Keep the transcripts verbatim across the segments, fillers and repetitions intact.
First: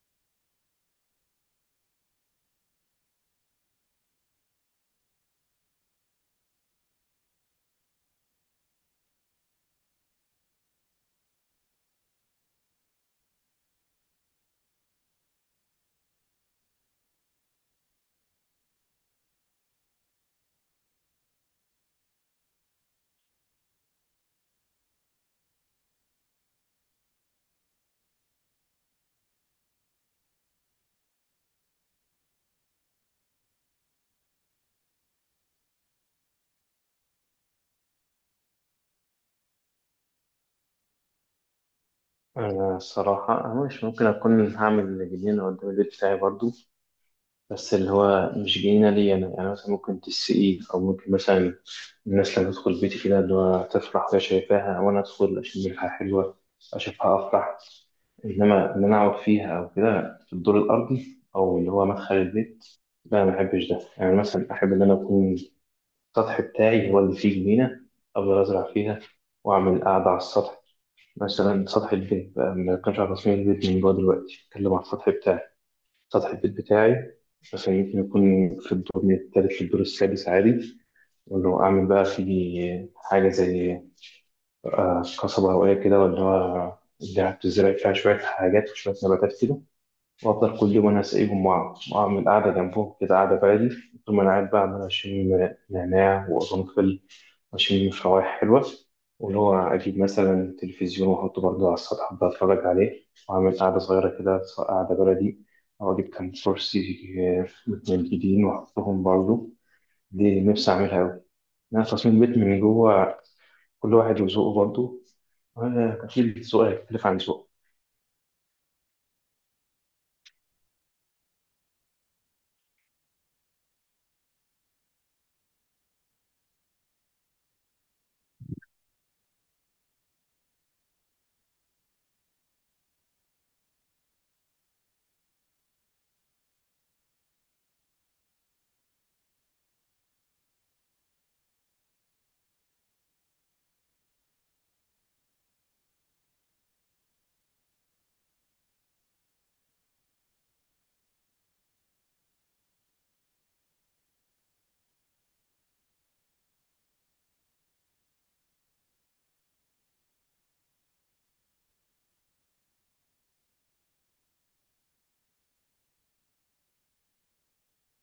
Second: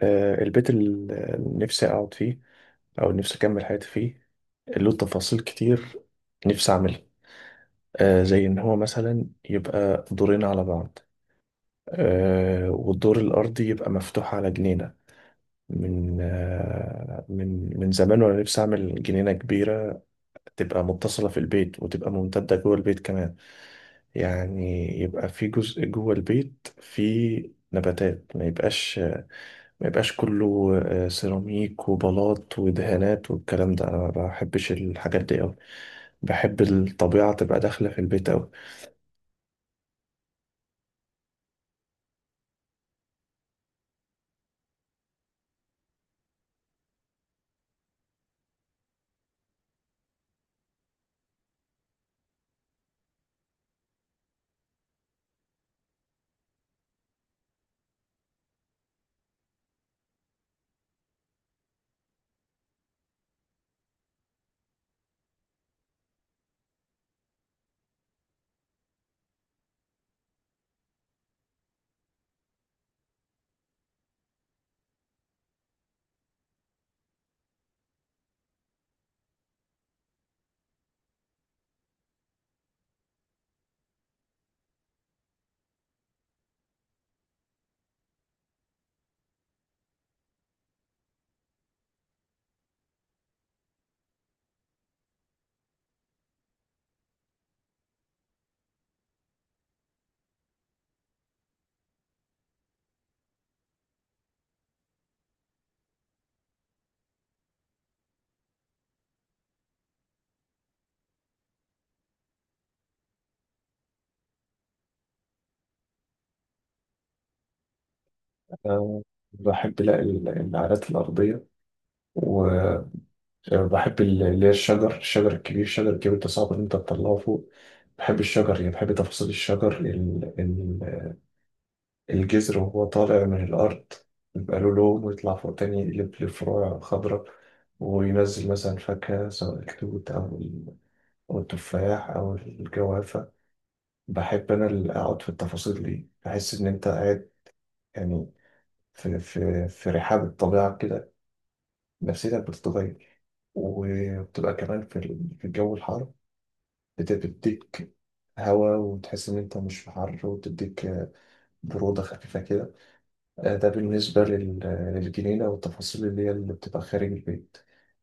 آه، البيت اللي نفسي أقعد فيه أو نفسي أكمل حياتي فيه له تفاصيل كتير نفسي أعملها. آه، زي إن هو مثلا يبقى دورين على بعض. آه، والدور الأرضي يبقى مفتوح على جنينة. من آه، من من زمان وأنا نفسي أعمل جنينة كبيرة تبقى متصلة في البيت وتبقى ممتدة جوه البيت كمان. يعني يبقى في جزء جوه البيت فيه نباتات، ما يبقاش ما يبقاش كله آه، سيراميك وبلاط ودهانات والكلام ده. انا ما بحبش الحاجات دي قوي، بحب الطبيعة تبقى داخلة في البيت قوي. أنا الصراحة أنا مش ممكن أكون هعمل جنينة قدام البيت بتاعي برضو. بس اللي هو مش جنينة ليا أنا، يعني مثلا ممكن تسقيه أو ممكن مثلا الناس لما تدخل بيتي كده اللي هو تفرح وهي شايفاها، وأنا أدخل أشم ريحة حلوة أشوفها أفرح. إنما إن أنا أقعد فيها أو كده في الدور الأرضي أو اللي هو مدخل البيت، لا ما بحبش ده. يعني مثلا أحب إن أنا أكون السطح بتاعي هو اللي فيه جنينة، أفضل أزرع فيها وأعمل قعدة على السطح. مثلا سطح البيت بقى، ما بتكلمش على تصميم البيت من جوه دلوقتي، بتكلم على السطح بتاعي. سطح البيت بتاعي مثلا يمكن يكون في الدور من التالت للدور السادس عادي، وإنه أعمل بقى فيه حاجة زي آه، قصبة هوائية كده ولا هو اللي بتزرع فيها شوية حاجات وشوية نباتات كده. وأفضل كل يوم أنا أسقيهم وأع- وأعمل قعدة جنبهم كده، قعدة بعيدة. طول ما أنا قاعد بقى عمال أشم نعناع وقرنفل وأشم في روائح حلوة، واللي هو أجيب مثلا تلفزيون وأحطه برضه على السطح، أبدأ أتفرج عليه وأعمل قعدة صغيرة كده، سواء قعدة بلدي أو أجيب كام كرسي متنجدين وأحطهم برضه. دي نفسي أعملها أوي. أنا تصميم البيت من جوه، كل واحد وذوقه برضه، وأنا أكيد ذوقي هيختلف عن ذوقه. أنا بحب، لا، ال- النعلات الأرضية، وبحب ال- اللي هي الشجر الشجر الكبير الشجر الكبير ده صعب إن أنت تطلعه فوق. بحب الشجر، يعني بحب تفاصيل الشجر. الجذر وهو طالع من الأرض يبقى له لون، ويطلع فوق تاني يقلب لفروع خضراء، وينزل مثلا فاكهة، سواء التوت أو ال- أو التفاح أو الجوافة. بحب أنا اللي أقعد في التفاصيل دي، بحس إن أنت قاعد يعني في, في, في رحاب الطبيعة كده، نفسيتك بتتغير. وبتبقى كمان في ال- في الجو الحار بت- بتديك هوا، وتحس إن أنت مش في حر، وتديك برودة خفيفة كده. آه، ده بالنسبة لل- للجنينة والتفاصيل اللي هي اللي بتبقى خارج البيت.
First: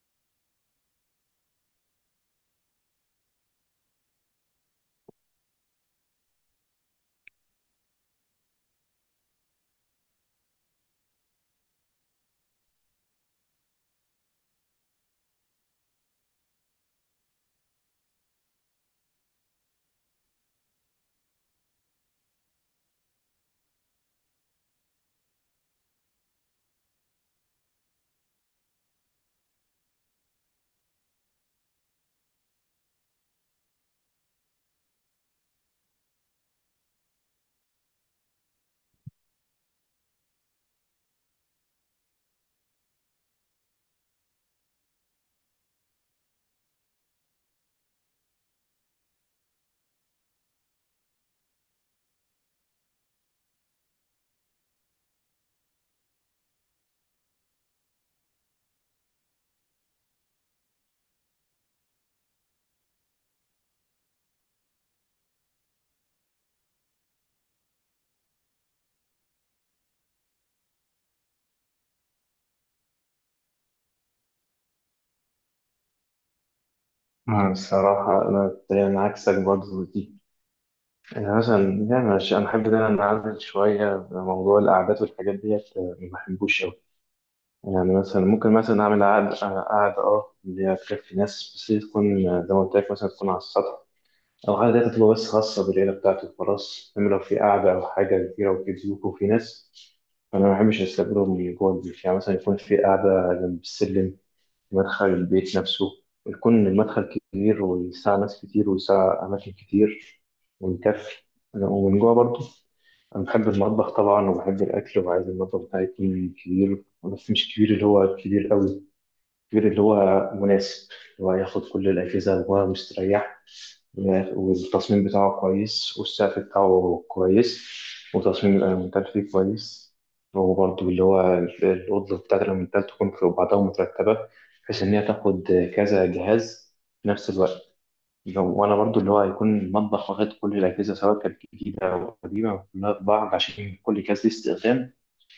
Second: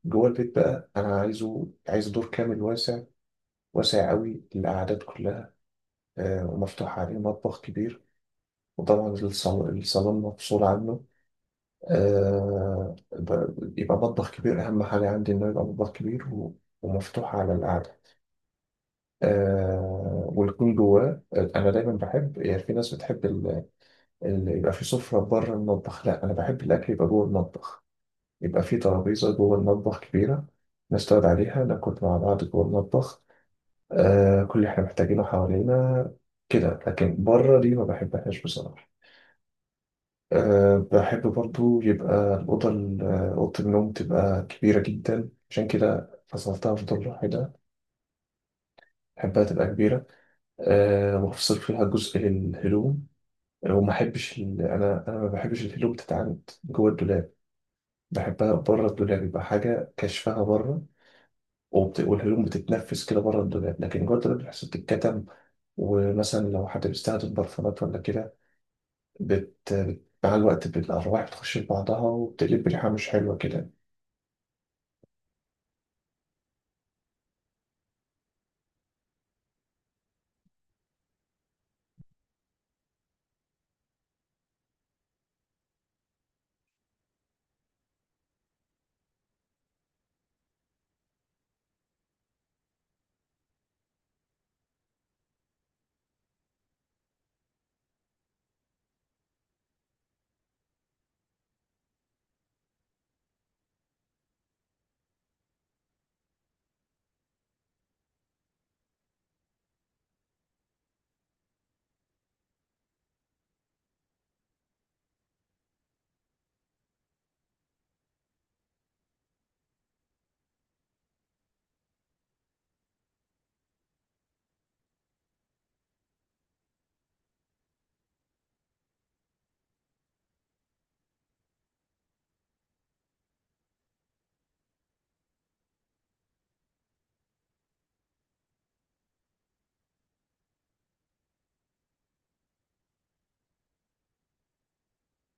جوه البيت بقى أنا عايزه عايز دور كامل واسع، واسع قوي للقعدات كلها. آه، ومفتوح عليه مطبخ كبير، وطبعا الصالون، الصالون مفصول عنه. آه، ب- يبقى مطبخ كبير، أهم حاجة عندي إنه يبقى مطبخ كبير و- ومفتوح على القعدة. آه ويكون جواه، أنا دايما بحب، يعني في ناس بتحب ال- ال- يبقى في سفرة بره المطبخ، لا أنا بحب الأكل يبقى جوه المطبخ، يبقى في ترابيزة جوه المطبخ كبيرة نستعد عليها ناكل مع بعض جوه المطبخ. آه كل اللي احنا محتاجينه حوالينا كده، لكن بره دي ما بحبهاش بصراحة. أه بحب برضو يبقى الأوضة، ال- آه، أوضة النوم تبقى كبيرة جدا، عشان كده فصلتها في دور لوحدي ده. بحبها تبقى كبيرة. أه وأفصل فيها جزء للهدوم. آه، وما أحبش ال... أنا أنا ما بحبش الهدوم تتعند جوه الدولاب، بحبها بره الدولاب، يبقى حاجة كشفها بره. وبت... والهدوم بتتنفس كده بره الدولاب، لكن جوه الدولاب بتحس بتتكتم. ومثلا لو حد بيستخدم برفانات ولا كده، بت... بت- مع الوقت بت- الأرواح بتخش في بعضها وبتقلب ريحة مش حلوة كده. أنا الصراحة أنا تقريبا عكسك برضه دي. أنا مثلا، يعني أنا ش- أنا أحب إن أنا أنعزل شوية في موضوع القعدات والحاجات ديت، آه، ما بحبوش أوي. يعني مثلا ممكن مثلا أعمل قعدة قعدة أه، اللي هي تكفي ناس، بس هي تكون آه، زي ما قلت لك مثلا تكون على السطح، أو القعدة دي تبقى بس خاصة بالعيلة بتاعتي وخلاص. إنما لو في قعدة أو حاجة كبيرة وفي ضيوف وفي ناس، فأنا ما بحبش أستقبلهم من جوه البيت. يعني مثلا يكون في قعدة جنب السلم في مدخل البيت نفسه، يكون المدخل كبير ويسع ناس كتير ويسع أماكن كتير ويكفي. ومن جوه برضه أنا بحب المطبخ طبعا وبحب الأكل، وعايز المطبخ بتاعي يكون كبير، بس مش كبير اللي هو كبير قوي، كبير اللي هو مناسب، اللي هو ياخد كل الأجهزة وهو مستريح، والتصميم بتاعه كويس والسقف بتاعه كويس وتصميم الألمنتال فيه كويس. وبرضه اللي هو الأوضة بتاعت الألمنتال تكون في بعضها مترتبة، بحيث إن هي تاخد كذا جهاز في نفس الوقت. لو انا برضو اللي هو هيكون المطبخ واخد كل الاجهزه سواء كانت جديده او قديمه كلها في بعض، عشان كل جهاز ليه استخدام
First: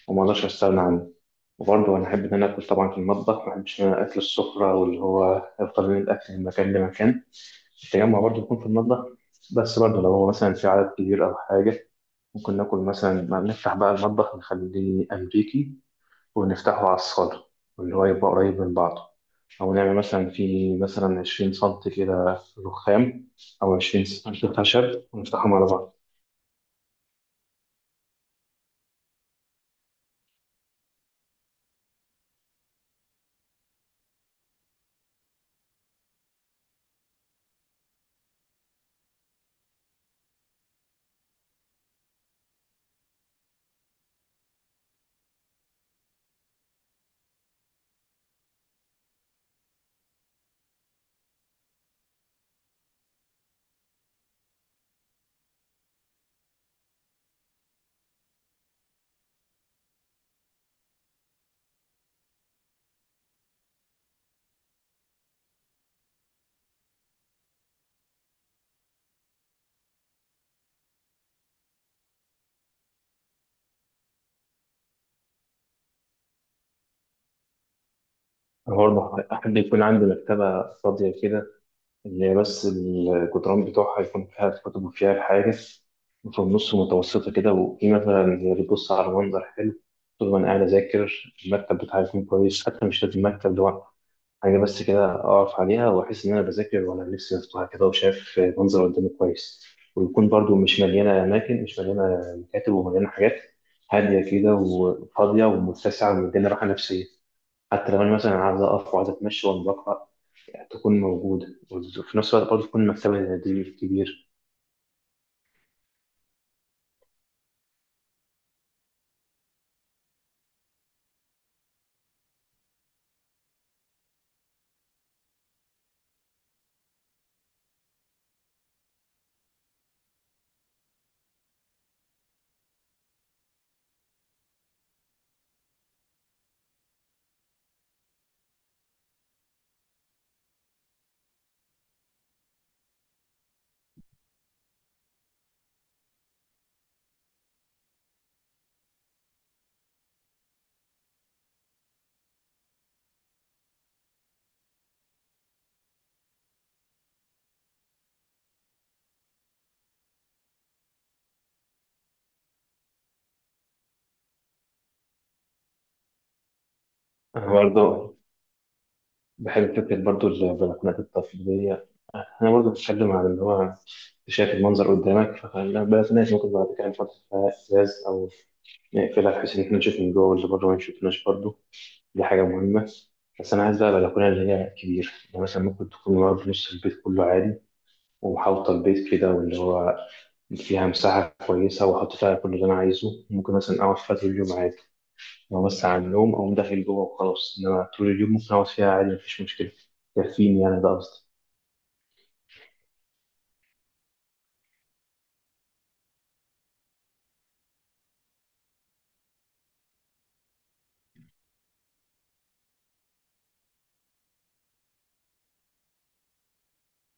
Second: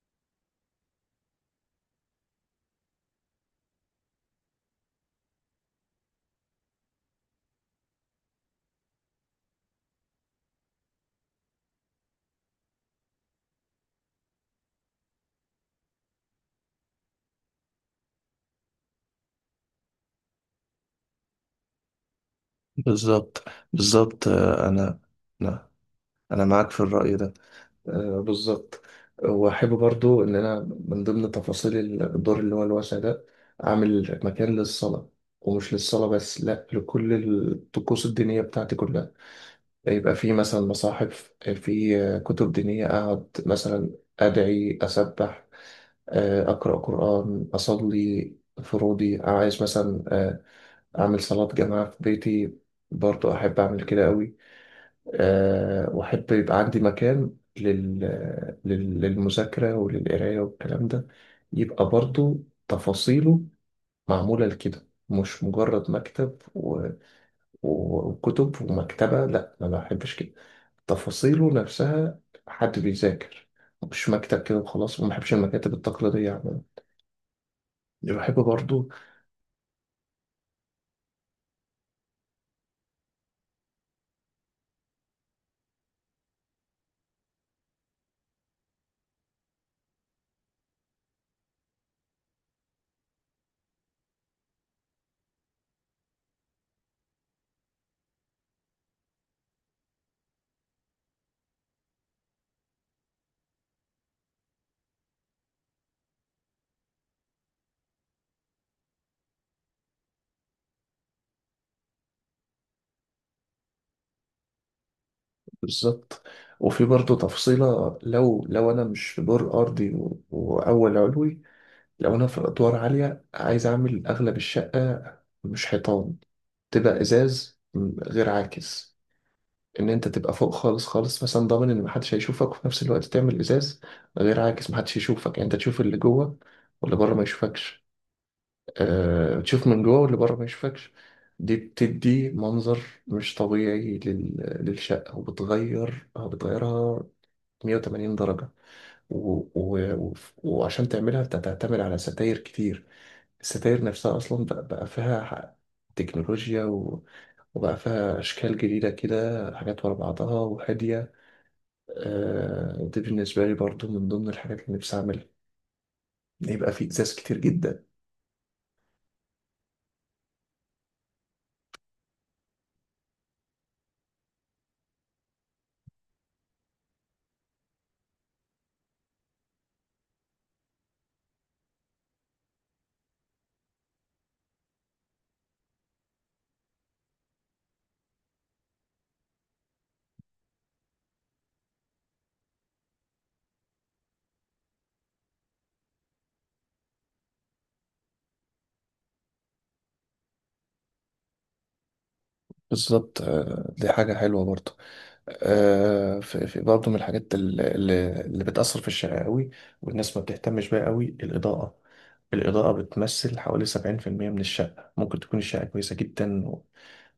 وما اقدرش استغنى عنه. وبرضه انا احب ان انا اكل طبعا في المطبخ، ما احبش ان انا اكل السفره، واللي هو افضل من الاكل من مكان لمكان. التجمع برضه يكون في المطبخ، بس برضه لو هو مثلا في عدد كبير او حاجه، ممكن ناكل مثلا، ما نفتح بقى المطبخ نخليه امريكي ونفتحه على الصالة، واللي هو يبقى قريب من بعضه. أو نعمل مثلا في مثلا عشرين سنتي كده رخام بالظبط، أو عشرين بالظبط، سنتي آه، انا، خشب ونفتحهم على لا، بعض. انا معاك في الرأي ده. آه، بالظبط. وأحب برضو إن أنا من ضمن تفاصيل الدور اللي هو الواسع ده أعمل مكان للصلاة، ومش للصلاة بس، لأ، لكل الطقوس الدينية بتاعتي كلها. يبقى في مثلا مصاحف، في كتب دينية، أقعد مثلا أدعي، أسبح، آه، أقرأ قرآن، أصلي فروضي. عايز مثلا آه، أعمل صلاة جماعة في بيتي، برضو أحب أعمل كده أوي. أه، وأحب يبقى عندي مكان لل... لل- للمذاكرة وللقراية والكلام ده، يبقى برضو تفاصيله معمولة لكده، مش مجرد مكتب وكتب ومكتبة، لا أنا ما بحبش كده. تفاصيله نفسها حد بيذاكر، مش مكتب كده وخلاص. وما بحبش المكاتب التقليدية عموما. اللي بحب أنا برضو، برضه أحب يكون عندي مكتبة فاضية كده، اللي هي بس الجدران بتوعها يكون فيها الكتب وفيها الحاجز، وفي النص متوسطة كده، وفي مثلا اللي بتبص على منظر حلو طول ما أنا قاعد أذاكر. المكتب بتاعي يكون كويس، حتى مش لازم مكتب لوحده، حاجة بس كده أقف عليها وأحس إن أنا بذاكر وأنا نفسي مفتوحة كده وشايف منظر قدامي كويس. ويكون برضو مش مليانة أماكن، مش مليانة مكاتب ومليانة حاجات، هادية كده وفاضية ومتسعة ومديني راحة نفسية، حتى لو أنا مثلا عايز أقف وعايز أتمشى وأنا بقرأ تكون موجودة. وفي نفس الوقت برضو تكون مكتبة دي كبير. بالظبط. وفي برضو تفصيلة، لو لو أنا مش في دور أرضي و- وأول علوي، لو أنا في أدوار عالية عايز أعمل أغلب الشقة مش حيطان، تبقى إزاز غير عاكس، ان انت تبقى فوق خالص خالص، مثلا ضامن ان محدش هيشوفك، وفي نفس الوقت تعمل ازاز غير عاكس، محدش يشوفك، يعني انت تشوف اللي جوه واللي بره ما يشوفكش. أه تشوف من جوه واللي بره ما يشوفكش. دي بتدي منظر مش طبيعي لل... للشقة، وبتغير آه، بتغيرها مية وتمانين درجة. و... و... و... وعشان تعملها انت هتعتمد على ستاير كتير. الستاير نفسها اصلا بقى, بقى فيها ح- تكنولوجيا، و... وبقى فيها اشكال جديدة كده، حاجات ورا بعضها وهادية. آه، دي بالنسبة لي برضو من ضمن الحاجات اللي نفسي أعملها، يبقى في إزاز كتير أنا جدا. برضو بحب فكرة برضو البلكونات التقليدية. أنا برضو بتكلم عن اللي هو شايف المنظر قدامك، فخلي بالك، الناس ممكن بعد كده نحط فيها إزاز أو نقفلها بحيث إن إحنا نشوف من جوه واللي بره ما يشوفناش برضه. دي حاجة مهمة. بس أنا عايز بقى بلكونة اللي هي كبيرة، يعني مثلا ممكن تكون ورا في نص البيت كله عادي، ومحاوطة البيت كده، واللي هو فيها مساحة كويسة وأحط فيها كل اللي أنا عايزه. ممكن مثلا أقعد فيها طول اليوم عادي، لو بس على النوم أقوم داخل جوه وخلاص، إنما طول اليوم ممكن أقعد فيها عادي، مفيش مشكلة، يكفيني. يعني ده قصدي. بالظبط. آه، دي حاجة حلوة برضو. آه، في في برضو من الحاجات اللي, اللي اللي بتأثر في الشارع قوي، والناس ما بتهتمش بيها قوي: الإضاءة. الإضاءة بتمثل حوالي سبعين في المية من الشقة. ممكن تكون الشقة كويسة جدا و-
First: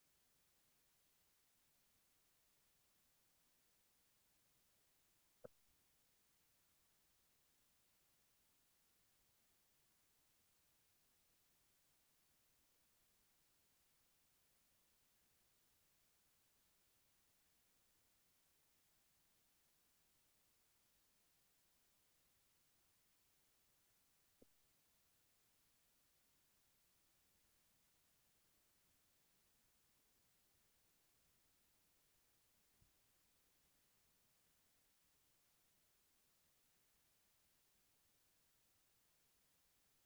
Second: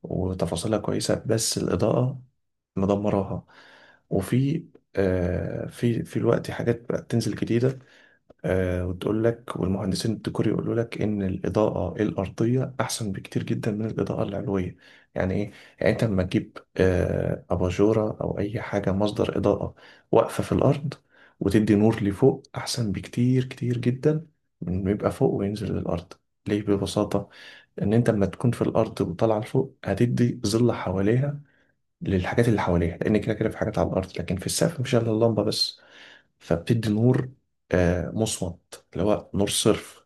وتفاصيلها كويسة، بس الإضاءة مدمراها. وفي آه، في في الوقت حاجات بقت تنزل جديدة. آه، وتقول لك، والمهندسين الديكور يقولوا لك، ان الاضاءه الارضيه احسن بكتير جدا من الاضاءه العلويه. يعني ايه؟ يعني انت لما تجيب آه، اباجوره او اي حاجه مصدر اضاءه واقفه في الارض وتدي نور لفوق، احسن بكتير كتير جدا من ما يبقى فوق وينزل للارض. ليه؟ ببساطه، ان انت لما تكون في الارض وطالعه لفوق هتدي ظل حواليها، للحاجات اللي حواليها، لان كده كده في حاجات على الارض، لكن في السقف مفيش الا اللمبه بس، فبتدي نور آه، مصمت، اللي هو نور صرف.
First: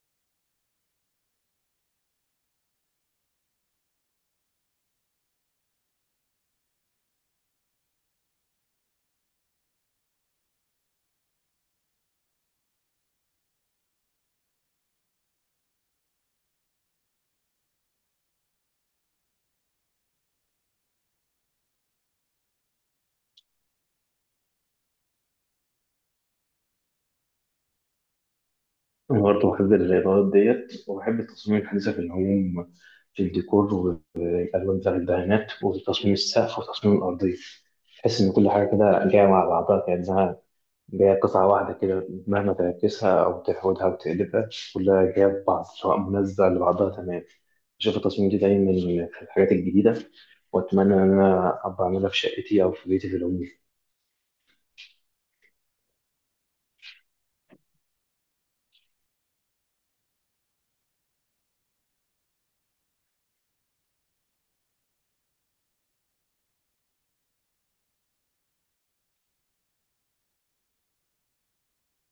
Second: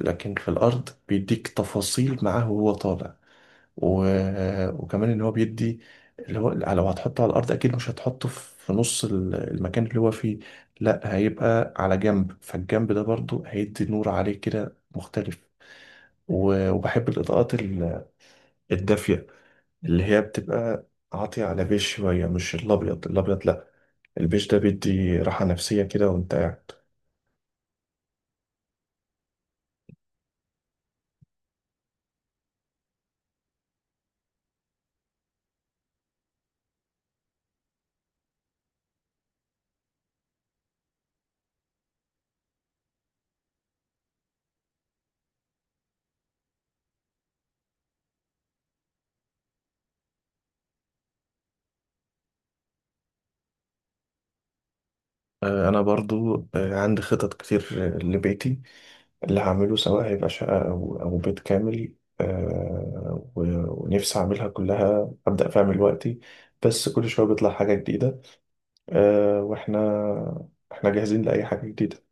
لكن في الأرض بيديك تفاصيل معاه وهو طالع. و... وكمان إن هو بيدي، اللي هو لو هتحطه على الأرض أكيد مش هتحطه في نص ال- المكان اللي هو فيه، لا هيبقى على جنب، فالجنب ده برضو هيدي نور عليه كده مختلف. و... وبحب الإضاءات ال- الدافية، اللي هي بتبقى عاطية على بيج شوية، مش الأبيض الأبيض، لا، البيج ده بيدي راحة نفسية كده وأنت قاعد. أنا برضه بحب الإضاءات ديت، وبحب التصميم الحديثة في العموم، في الديكور والألوان بتاع الدهانات وتصميم السقف وتصميم الأرضية. تحس إن كل حاجة كده جاية مع بعضها، كأنها جاية قطعة واحدة كده، مهما تعكسها أو تحودها أو تقلبها كلها جاية في بعض، سواء منسقة لبعضها تمام. بشوف التصميم دي دايما في الحاجات الجديدة، وأتمنى إن أنا أبقى أعملها في شقتي أو في بيتي في العموم. آه، انا برضو آه، عندي خطط كتير آه، لبيتي اللي هعمله، سواء هيبقى شقة او او بيت كامل. آه، و- ونفسي اعملها كلها، ابدا فيها من دلوقتي، بس كل شوية بيطلع حاجة جديدة. آه، واحنا احنا جاهزين لاي حاجة جديدة.